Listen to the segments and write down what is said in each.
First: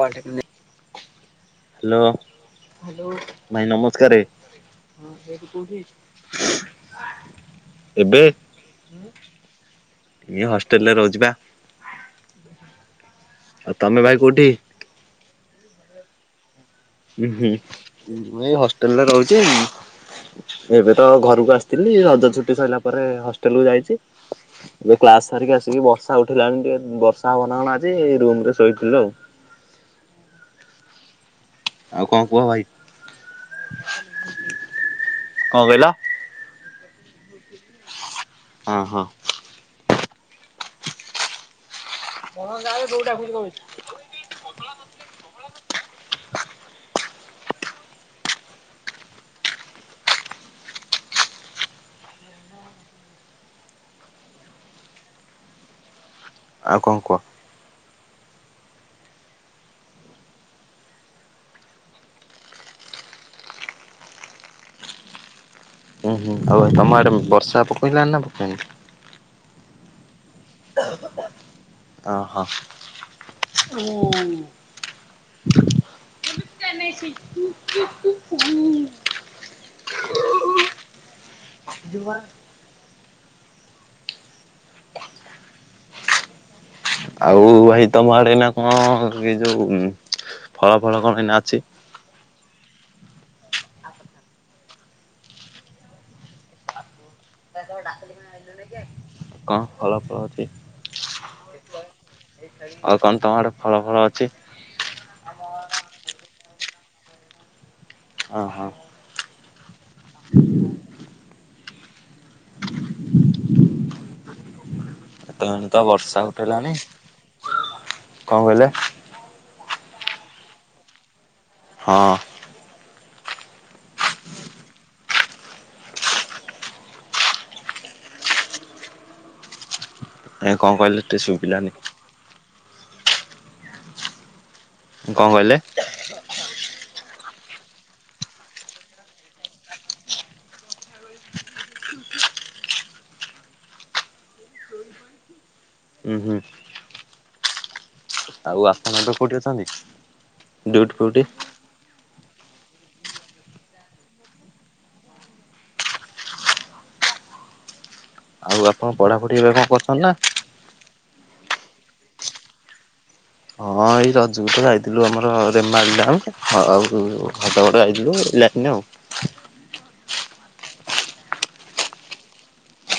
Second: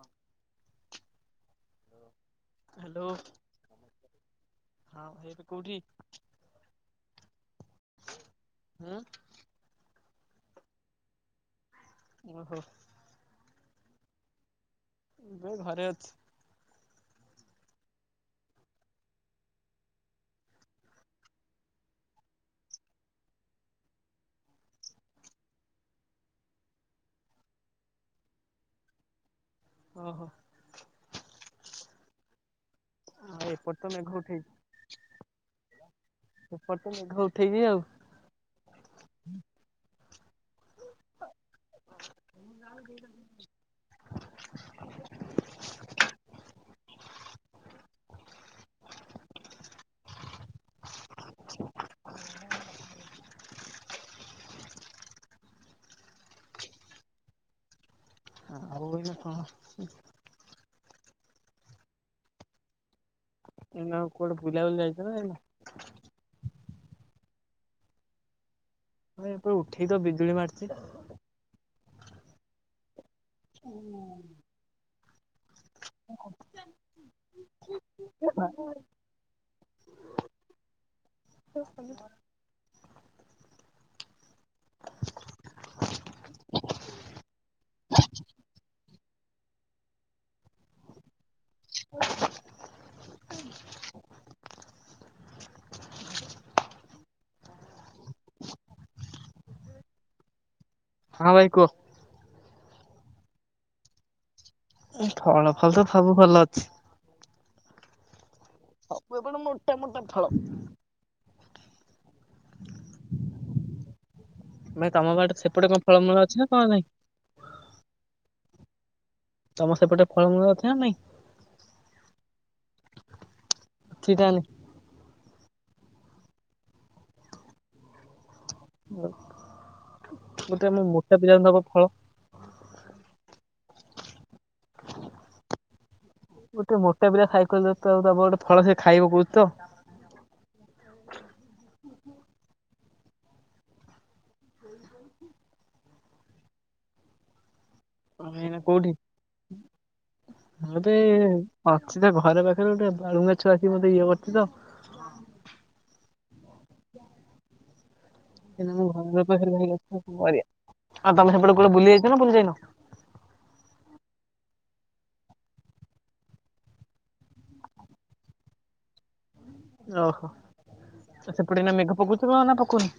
ପଢ଼ିବି ନେଇ ହ୍ୟାଲୋ ଭାଇ ନମସ୍କାରେ ହଁ ଭାଇ କୋଉଠି? ଏବେ ହୁଁ ଏଇ ହଷ୍ଟେଲରେ ରହୁଚିବା। ଓହୋ। ଆଉ ତମେ ଭାଇ କୋଉଠି? ମୁଁ ଘରେ ଅଛି। ହୁଁ ହୁଁ ମୁଁ ଏଇ ହଷ୍ଟେଲରେ ରହୁଛି ଏବେ ତ ଘରକୁ ଆସିଥିଲି ରଜ ଛୁଟି ସରିଲା ପରେ ହଷ୍ଟେଲ କୁ ଯାଇଚି। ଏବେ କ୍ଲାସ ସାରିକି ଆସିକି ବର୍ଷା ଉଠିଲାଣି ଟିକେ ବର୍ଷା ହବନା କଣ ଆଜି ରୁମ ରେ ଶୋଇଥିଲୁ ଆଉ। ଓହୋ। ଆଉ କଣ କୁହ ଭାଇ? ଆଉ ଏପଟେ ତ ମେଘ ଉଠେଇଛି। କଣ କହିଲ ଏପଟେ ତ ମେଘ ଉଠେଇନି ଆଉ। ଓ ହୋ। [unintelligible] [inaudible] ଆଉ କଣ କୁହ? ଆଉ ଏନା କଣ? ଏଇନା କୁଆଡ଼େ ବୁଲାବାକୁ ଯାଇଛ ନା ଯାଇନୁ? ଉଁ ହୁଁ ଆଉ ତମ ଆଡ଼େ ବର୍ଷା ପକେଇଲାନି ନା ପକେଇନି? [unintelligible] ଉଠେଇ ତ ବିଜୁଳି ମାରୁଚି ତ। ଓହୋ। [inaudible] [unintelligible] [unintelligible] ଆଉ ଭାଇ ତମ ଆଡ଼େ ଏଇନା କଣ ଏ ଯୋଉ ଫଳ ଫଳ କଣ ଏଇନା । ଅଛି। [inaudible] [inaudible] କଣ ଫଳ ଫଳ ଅଛି। ହଁ ଭାଇ କୁହ। ଆଉ କଣ ତମ ଆଡ଼େ ଫଳ ଫଳ ଅଛି। ଫଳ ଫଳ ତ ସବୁ ଭଲ ଅଛି। ଓହୋ ସବୁ ଏପଟେ ମୋଟା ମୋଟା ଫଳ। [inaudible] ତମ ବାଡ଼ି ଏତେବେଳେ ସେପଟେ ତ କଣ ବର୍ଷା ଫଳମୂଳ ଅଛି ନା ଉଠେଇଲାଣି କଣ ନାଇଁ। କଣ କହିଲେ? ତମର ସେପଟେ ଫଳମୂଳ ଅଛି ନା ନାଇଁ। ହଁ। ଅଛି ତାନେ। ଏ କଣ କହିଲେ ଟିକେ ଶୁଭିଲାନି [unintelligible] କଣ କହିଲେ। ଗୋଟେ ମୋଟା ପିଲା ସାଇକେଲ [unintelligible] ତା ଗୋଟେ [unintelligible] ଫଳ ସେ ଖାଇବ କହୁଛି ତ। [inaudible] ଉୁଁ ହୁଁ ଏଇନା ଆଉ କୋଉଠି ଆପଣ ଏବେ ଅଛନ୍ତି? ଡ୍ୟୁଟି ମତେ ଫ୍ୟୁଟି [unintelligible] ଘରେ ପାଖରେ ଗୋଟେ ବାଳୁଙ୍ଗା ଛୁଆ ଟେ ମତେ ଇଏ କରୁଛି ତ। [unintelligible] [unintelligible] ଆଉ ସେ ମୋ ଆପଣ ଘରର ପଢାପଢି ଏବେ ପାଖରେ କଣ ଅଳିଆ କରୁଛନ୍ତି ନା? [unintelligible] ତମେ ସେପଟେ କୁଆଡେ ବୁଲି ଯାଇଛ ନା ବୁଲି ଯାଇନ। ହଁ ଏଇ ରଜ କୁ ତ ଯାଇଥିଲୁ ଆମର ରେମାଲି ଡ୍ୟାମ୍ ଆଉ ହଦଗଡ ଯାଇଥିଲୁ [unintelligible] ଲାଇନ ଆଉ ଓହୋ ସେପଟେ ଏନା ମେଘ ପକଉଥିବ ନାଁ ପକଉନି।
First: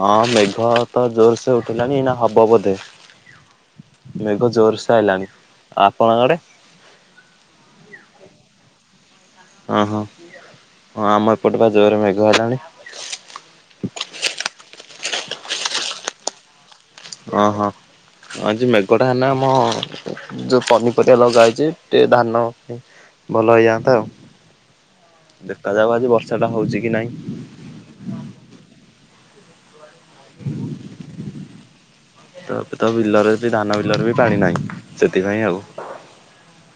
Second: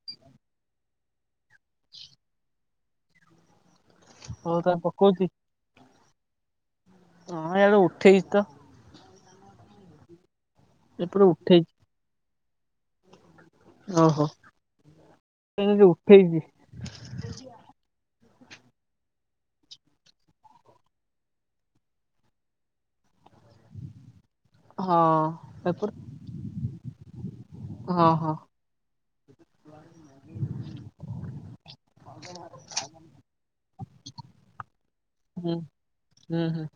ହଁ ମେଘ ତ ଜୋରସେ ଉଠିଲାନି ଏନା ହବ ବୋଧେ। ମେଘ ହଉ ତାହେଲେ ଜୋରସ ପକଉଛି ଆଇଲାଣି ଆପଣ ଆଡେ। ହଁ ଏଆଡେ ଉଠେଇଛି ତ ‌। ଓ ହଁ ହଁ ଆମ ଏପଟେ ବା ଜୋରରେ ମେଘ ହେଲାଣି। ଓହୋ ସେ ଉଠେଇଛି। ଓ ହୋ। ଆଜି ମେଘ ଟା ହେନା ଆମ ଯୋଉ ପନିପରିବା ଲଗା ହେଇଛି ଟିକେ ଧାନ। ଭଲ ହେଇଯାଆନ୍ତା ଆଉ। ହଁ ଏପଟେ ଦେଖାଯାଉ ଆଜି ବର୍ଷା ଟା ହଉଛି କି ନାଇଁ। ହଁ ହଁ। [unintelligible] ତ ଏବେ ତ ବିଲରେ ବି ଧାନ ବିଲରେ ବି ପାଣି ନାହିଁ। ସେଥିପାଇଁ ହୁଁ ଆଉ ହୁଁ ହୁଁ।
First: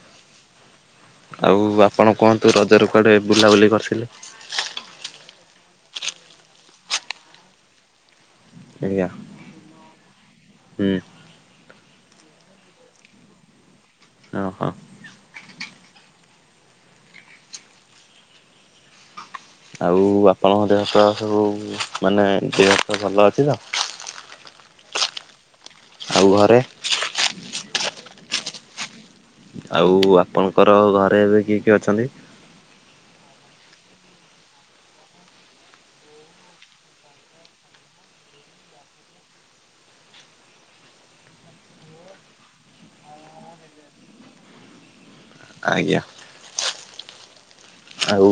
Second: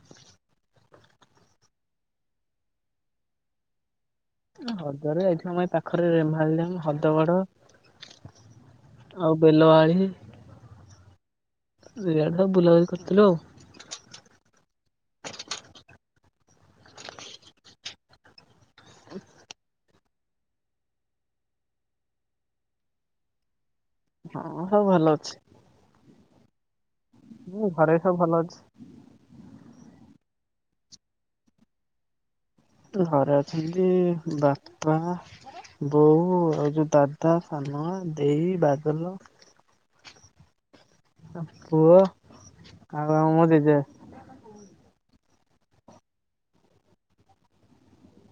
ଆଉ ଆପଣ କୁହନ୍ତୁ ରଜ ର କୁଆଡେ ବୁଲାବୁଲି କରିଥିଲେ। ହ୍ରଦରେ ଏଘେନା ମେ ପାଖରେ ରେମାଳି ଡ୍ୟାମ୍ ହ୍ରଦ ବଡ। ଆଜ୍ଞା ଆଉ ବେଲବାଳି। ହୁଁ। ସେୟଡେ ସବୁ ବୁଲାବୁଲି କରିୁଥିଲୁ। ଓ ହୋ। ଆଉ ଆପଣଙ୍କ ଦେହ ପାହା ସବୁ ମାନେ ଦେହ ସବୁ ଭଲ ଅଛି ତ। ହଁ ସବୁ ଭଲ ଅଛି। ଆଉ ଘରେ। ହଁ ଘରେ ସବୁ ଭଲ ଅଛି। ଆଉ ଆପଣଙ୍କର ଘରେ ଏବେ କିଏ କିଏ ଅଛନ୍ତି? ଘରେ ଅଛନ୍ତି ବାପା ବୋଉ ଆଉ ଯୋଉ ଦାଦା, ସାନ ମା, ଦେଇ, ବାଦଲ। ପୁଅ ଆଉ ଆମ ଜେଜେ। ଆଜ୍ଞା। ଆଉ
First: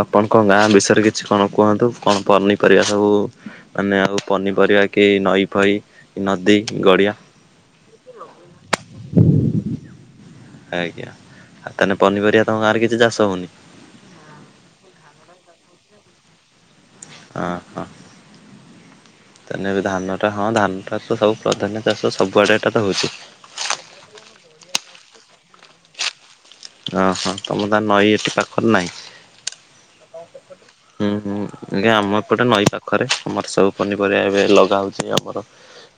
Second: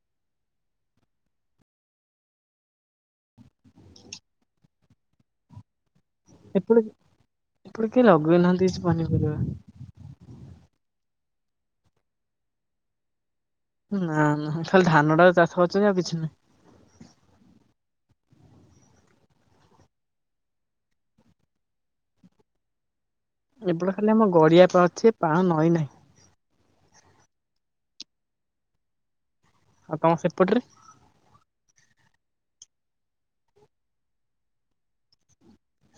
ଆପଣଙ୍କ ନାଁ ବିଷୟରେ କିଛି କଣ କୁହନ୍ତୁ, କଣ ପନିପରିବା ସବୁ ମାନେ ପନିପରିବା କି ନଈ ଫଇ ନଦୀ ଗଡିଆ କେ ଲଗେଇନାହାନ୍ତି କିଛି ପନିପରିବା। ଆଜ୍ଞା। ଆଉ ତାହେନେ ପନିପରିବା ତମ ଗାଁ କିଛି ଚାଷ ହଉନି। ନା ନା ଖାଲି ଧାନ ଟା ଚାଷ ହେଉଛି ଆଉ କିଛି ନାହିଁ। ଆ ହଁ। ତେନେ ଧାନଟା ହଁ ଧାନଟା ତ ସବୁ ପ୍ରଧନ୍ୟ ଚାଷ, ସବୁଆଡେ ଏଟା ତ ହଉଛି। ଏପଟ ଖାଲି ଆମ ଗଡିଆ ପା ଅଛି ପାଣ ନଈ ନାହିଁ। ଓଁ ହଁ ତମର ତାଏ ନଈ ଏଠି ପାଖରେ ନାହିଁ। କଣ ସେପଟରେ ହୁଁ, ହୁଁ, ଆଜ୍ଞା, ଆମ ଏପଟେ ନଈ ପାଖରେ ଆମର ସବୁ ପନିପରିବା ଏବେ ଲଗା ହଉଛି ଆମର।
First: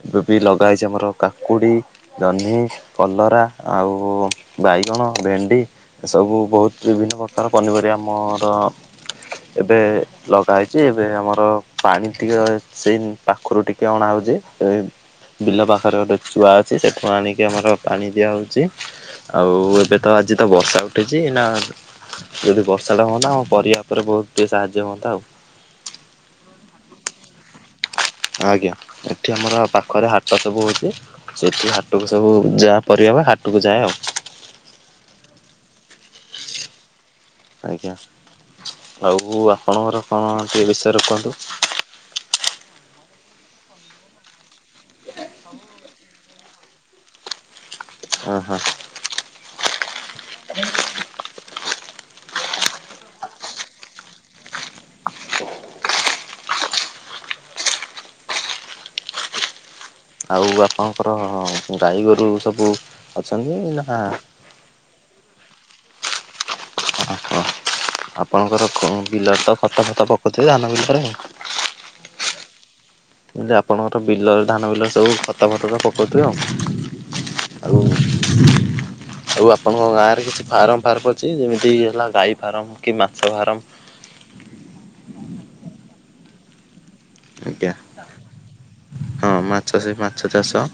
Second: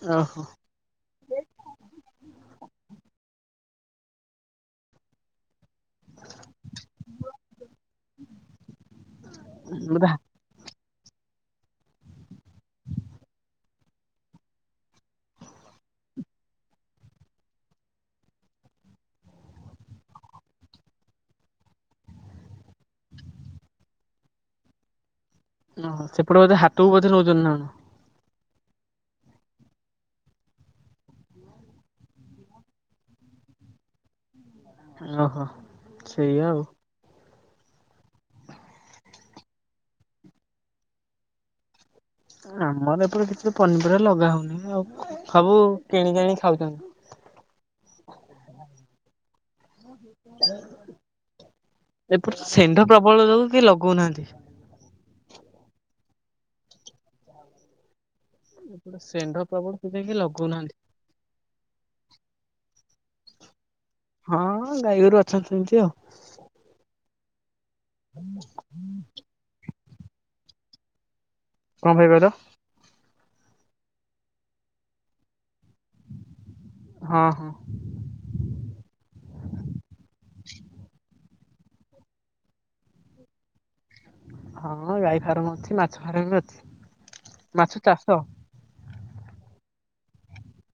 ଏବେ ବି ଓହୋ ଲଗା ହେଇଛି ଆମର କାକୁଡି, ଜହ୍ନି, କଲରା। ଆଉ ବାଇଗଣ, ଭେଣ୍ଡି, ଏସବୁ ବହୁତ୍ ବିଭିନ୍ନ ପ୍ରକାର ପନିପରିବା ଆମର ଏବେ, ବୋଧେ ଲଗା ହେଇଛି ଏବେ ଆମର। ପାଣି ଟିକେ ସେଇ ପାଖରୁ ଟିକେ ଅଣା ହଉଛି। ବିଲ ପାଖରେ ଗୋଟେ ଚୁଆ ଅଛି, ସେଠୁ ଆଣିକି ଆମର ପାଣି ଦିଆହଉଛି। ଆଉ ଏବେ ତ ଆଜି ତ ବର୍ଷା ଉଠିଛି, ନା ଯଦି ବର୍ଷା ଟା ହୁଅନ୍ତା ଆମ ପରିବା ଉପରେ ବହୁତ ଟିକେ ସାହାଯ୍ୟ ହୁଅନ୍ତା ଆଉ, ଓହ ସେପଟେ ବୋଧେ ହାତକୁ ବଧେ ନଉଛନ୍ତିଣ ଆଜ୍ଞା, ଏଠି ଆମର ପାଖରେ ହାଟ ସବୁ ହଉଛି, ସେଠି ହାଟକୁ ସବୁ ଯାହା ପରିବା ହାଟକୁ ଯାଏ ଆଉ ଓହୋ, ସେଇଆ ଆଉ ଆଜ୍ଞା, ଆଉ ଆପଣଙ୍କର କଣ ସେ ବିଷୟରେ କୁହନ୍ତୁ? ଆମର ଏପଟେ କିଛି ତ ପନିପରିବା ଲଗା ହଉନି ଆଉ ସବୁ କିଣିକିଆଣି ଖାଉଧ [unintelligible] ଓ ହୋ ଏପଟ ଷେଣ୍ଢ ପ୍ରବଳ ଯୋଗୁଁ କି ଲଗଉନାହାନ୍ତି। ଏପଟେ ଷେଣ୍ଢ ପ୍ରବଳ। ସେଥିପାଇଁ କେହି ଆଉ ଲଗଉନାହାନ୍ତି। ଆପଣଙ୍କର ଗାଈ ଗୋରୁ ସବୁ ଅଛନ୍ତି, ନା ହଁ ଗାଈଗୋରୁ ଅଛନ୍ତି, ସେମିତି ଆଉ ଆପଣଙ୍କର ବିଲ ତ ଖତ ଫଟ ପକାଉଥିବେ ଧାନ ବିଲରେ ଆ କଣ କହିବ ତ [unintelligible] ଆପଣଙ୍କର ବିଲ ଧାନ ବିଲ ସବୁ ଖଟ ଭଟଟ ପକଉଥିବ ହଁ ହଁ ଆଉ ଆଉ, ଆଉ ଆପଣଙ୍କ ଗାଁରେ କିଛି ଫାର୍ମ ଫାର୍ ଅଛି ଯେମିତି ହେଲା-ଗାଈ ଫାରମ କି ମାଛ ଫାରମ ହଁ ଗାଈ ଫାର୍ମ ଅଛି ମାଛ ଫାର୍ମ ବି ଅଛି। ଆଜ୍ଞା ମାଛ ଚାଷ। ହଁ ମାଛ, ସେ ମାଛ ଚାଷ।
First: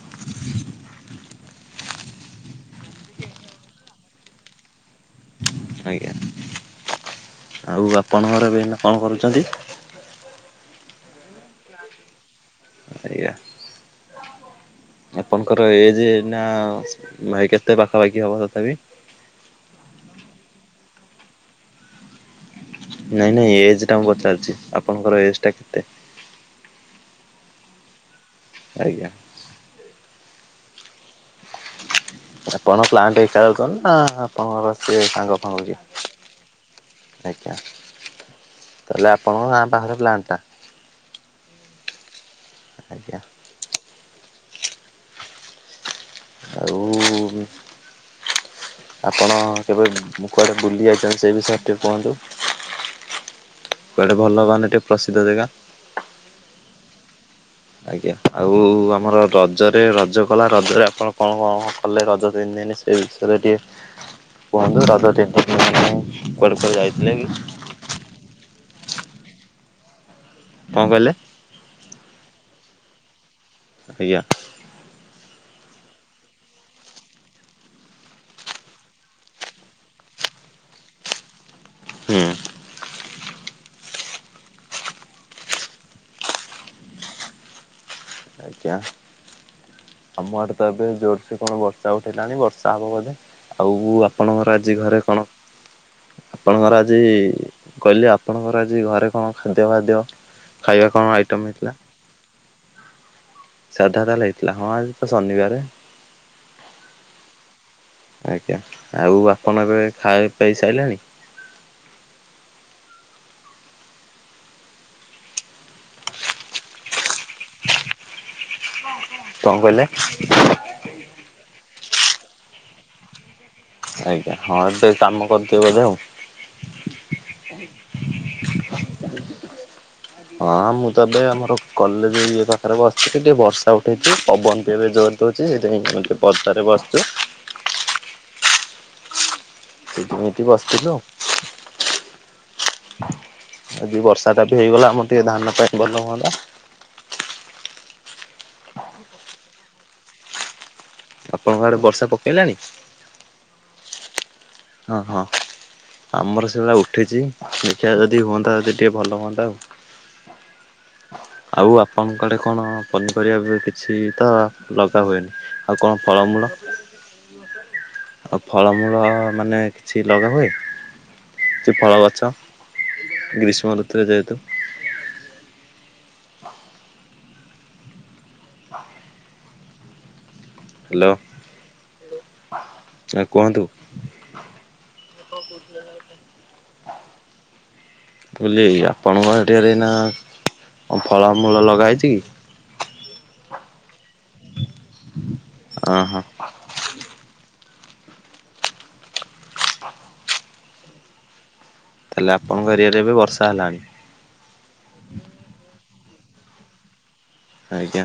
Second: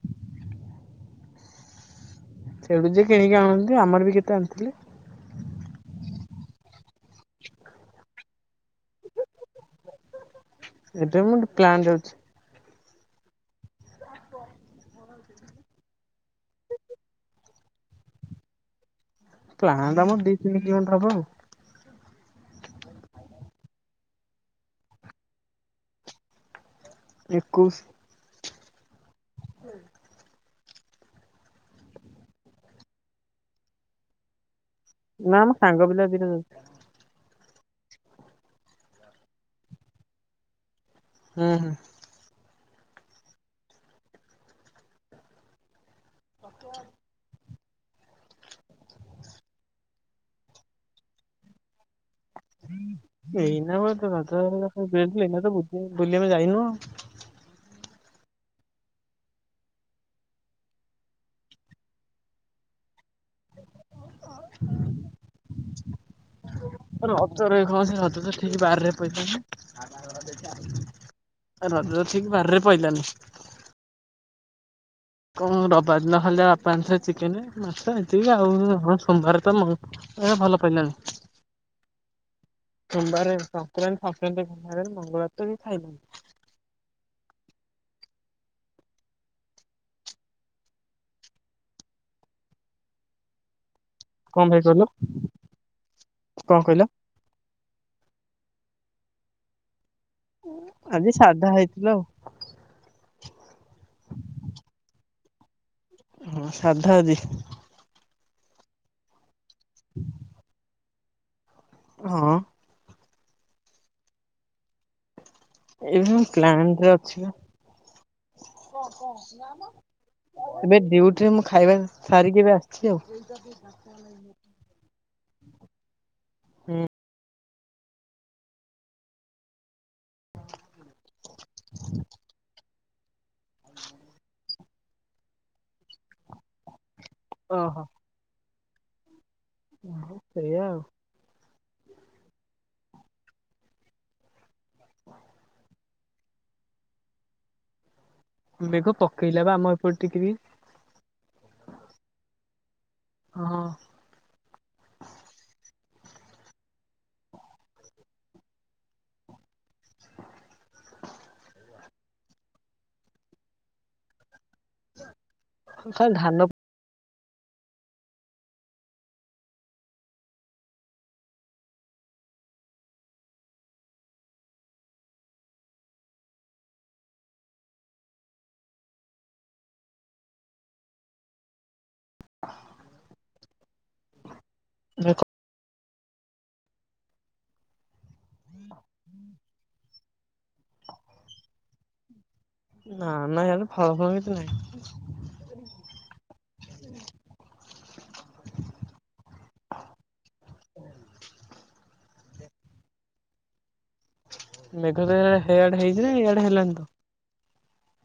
ସେଠୁ ଯିଏ କିଣିକି ଆଣନ୍ତି, ଆମର ବି କେତେ ଆଣିଥିଲେ। ଆଜ୍ଞା। ଆଉ ଆପଣ ଘର ବି [unintelligible] କଣ କରୁଛନ୍ତି? ଏଠ ମୁଁ [unintelligible] ପ୍ଲାନ୍ ଯାଉଛି। ଆଆ [unintelligible] ଆପଣଙ୍କର ଏ ଯେ ନା କେତେ ପାଖାପାଖି ହବ, ତଥାପି ପ୍ଲାଣ୍ଟ ଆମର ଦି ତିନି କି ଘଣ୍ଟା ହବ, ଆଉ ନାଇଁ ନାଇଁ ଏଜ ଟା ମୁଁ ପଚାରଛି ଆପଣଙ୍କର ଏଜ ଟା କେତେ? ଏକୋଇଶ। ଆଜ୍ଞା। ଆପଣ ପ୍ଲାଣ୍ଟା ନା ଆପଣଙ୍କ ସେ ସାଙ୍ଗ ନା ଆମ ଫାଙ୍ଗ କିଏ। ପିଲା ଦିଟା ଯାଉଚି ଆଜ୍ଞା ତାହେଲେ ଆପଣଙ୍କ ଗାଁ ପାଖରେ ପ୍ଲାାନ ଟା। ହୁଁ ହଁ। ଆଜ୍ଞା। ଆଉ ଆପଣ କେବେ କୁଆଡେ ବୁଲି ଯାଇଛନ୍ତି ସେଇ ବିଷୟରେ ଟିକେ କୁହନ୍ତୁ। ଏଇନା ବ ତ କୁଆଡ଼େ ଭଲ କଥା ମାନେ ଟିକେ ପ୍ରସିଦ୍ଧ ଏଇନା ଜାଗା? ତ ବ ବୁଲି ଆମେ ଯାଇନୁ। ଆଜ୍ଞା ଆଉ ଆମର ରଜରେ ରଜ କଲା ରଜରେ ଆପଣ କଣ କଣଣ କଲେ ରଜ ତିନି ଦିନେ ସେଇ ବିଷରେ ଟି କୁହନ୍ତୁ ରଜ ତିନ ଦିନି କୁଆଡେ କୁଆଡେ ଯାଇଥିଲେ କି? [inaudible] ବରରେ କଣ କହିଲେ? ପାଇଲାନି। ଆଜ୍ଞା। କଣ ରବା ଦିନ ଯାହା ଖାଲି ବାପା ଆଣିଥିଲେ ଚିକେନ ମାଛ ଏତିକି ଆଉ ହ ସୋମବାର ତ ଏ ଭଲ ପାଇିଲାନି। ହୁଁ। ସୋମବାର ସଂକ୍ରାନ୍ତି ସଂକ୍ରାନ୍ତି ସମବରେ ମଙ୍ଗଳବାର ତ ବି ଖାଇଲେନି। ଆଜ୍ଞା। ଆମ ଆଡେ ତ ଏବେ ଜୋରସ କଣ ବର୍ଷା ଉଠେଇଲାଣି ବର୍ଷା ହବ ବୋଧେ ଆଉ ଉ କଣ ଆପଣଙ୍କର ଭାଇ ଆଜି କହିଲ ଘରେ କଣ କଣ ଆପଣଙ୍କର କହିଲ ଆଜି କହିଲି ଆପଣଙ୍କର ଆଜି ଘରେ କଣ ଖାଦ୍ୟ ବାଦ୍ୟ ଖାଇବା ଆଜି କଣ ଆଇଟମ୍ ସାଧା ହେଇଥିଲା। ଆଉ ସାଧା ତାହେଲେ ହେଇଥିଲା ହଁ ଆଜି ତ ଶନିବାରେ। ହଁ ସାଧା ଆଜି। ଆଜ୍ଞା ଆଉ ଆପଣ ଏବେ ଖାଏପିଆଇ ସାଇଲେଣି। ହଁ। ଏବେ ମୁ ପ୍ଲାଣ୍ଟ ରେ ଅଛି ବା। ହଁ ହଁ ହଁ କଣ କହିଲେ? ଆଉ ଏବେ ଡ୍ୟୁଟି ରେ ମୁଁ ଖାଇବା ସାରିକି ଏବେ ଆସିଛି ଆଉ। ଆଜ୍ଞା ହଁ ସେ କାମ କରୁଥିବେ ବୋଧେ ଆଉ। ହଁ ମୁଁ ତତେ ଆମର କଲେଜ ଇଏ ର ଆରେ ବସିଛି ଏଠି ଟିକେ ବର୍ଷା ଉଠେଇଛି ପବନ ଟା ଏବେ ଜୋର ଦେଉଛି ସେଇଥିପାଇଁ ଟିକେ ପଦାରେ ବସିଛୁ। ହଁ ହଁ। ସେମିତି ବସିଥିଲୁ ଆଉ। ଆଜି ବର୍ଷା ଟା ବି ହେଇଗଲା ଆମର ଟିକେ ଧାନ ପାଇଁ ଭଲ ହୁଅନ୍ତା। ମେଘ ପକେଇଲା ବା ଆମ ଏପଟେ ଟିକେ ଟିକେ। ଆପଣଙ୍କ ଆଡେ ବର୍ଷା ପକେଇଲାଣି। ହଁ। ହ ହ। ଆମର ସେଭଳିଆ ଉଠିଛି ଦେଖିବା ଯଦି ହୁଅନ୍ତା ଯଦି ଟିକେ ଭଲ ହୁଅନ୍ତା ଆଉ। ଆଉ ଆପଣଙ୍କ ଆଡ଼େ କଣ ପନିପରିବା ଭି କିଛି ତ ଲଗା ହୁଏନି ଆଉ କଣ ଖାଲି ଧାନ ଫଳମୂଳ ଆଉ ଫଳମୂଳ ମାନେ କିଛି ଲଗା ହୁଏ। ସେ ଫଳ ଗଛ ଗ୍ରୀଷ୍ମ ଋତୁରେ ଯେହେତୁ [inaudible] ହ୍ୟାଲୋ ଆଉ କୁହନ୍ତୁ। ମୁଁ କଣ କହୁଥିଲି କହିଲ? କୁଲେଇ ଆପଣଙ୍କ ଆଡ଼େ ରେ ନା କଣ ଫଳମୂଳ ଲଗା ହେଇଛି କି? ନାଁ ନାଁ ଇଆଡ଼େ ଫଳ ଫଳ କିଛି ନାଇଁ। ଓହୋ ତା ହେଲେ ଆପଣଙ୍କ ଏରିଆ ରେ ଏବେ ବର୍ଷା ହେଲାଣି? ମେଘ ତ ହେଇଆଡ଼େ ହେଇଚି ନା ଇଆଡେ ହେଲାଣି ତ। ଆଜ୍ଞା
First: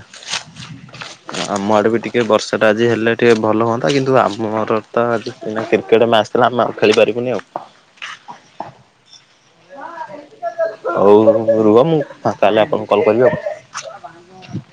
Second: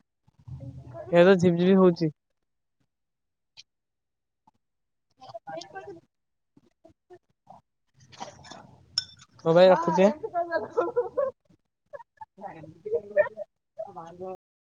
ଇଆଡେ ତ ଆମ ଝିପଝିପି ଆଡ଼େ ବି ହଉଛି ଟିକେ ବର୍ଷା ଟା ଆ ଆଜି ହେଲେ ଟିକେ ଭଲ ହୁଅନ୍ତା। କିନ୍ତୁ ଆମର ତ ଆଜି କ୍ରିକେଟ୍ ମ୍ୟାଚ୍ ଥିଲା। ଆମେ ଆଉ ଖେଳି ପାରିବୁନି ଆଉ। ହଁ ଭାଇ ରଖୁଚି ଆଁ। ହଉଁ ରୁହ ମୁଁ ଫାଙ୍କା ହେଲେ ଆପଣଙ୍କୁ କଲ କରିବି ଆଉ।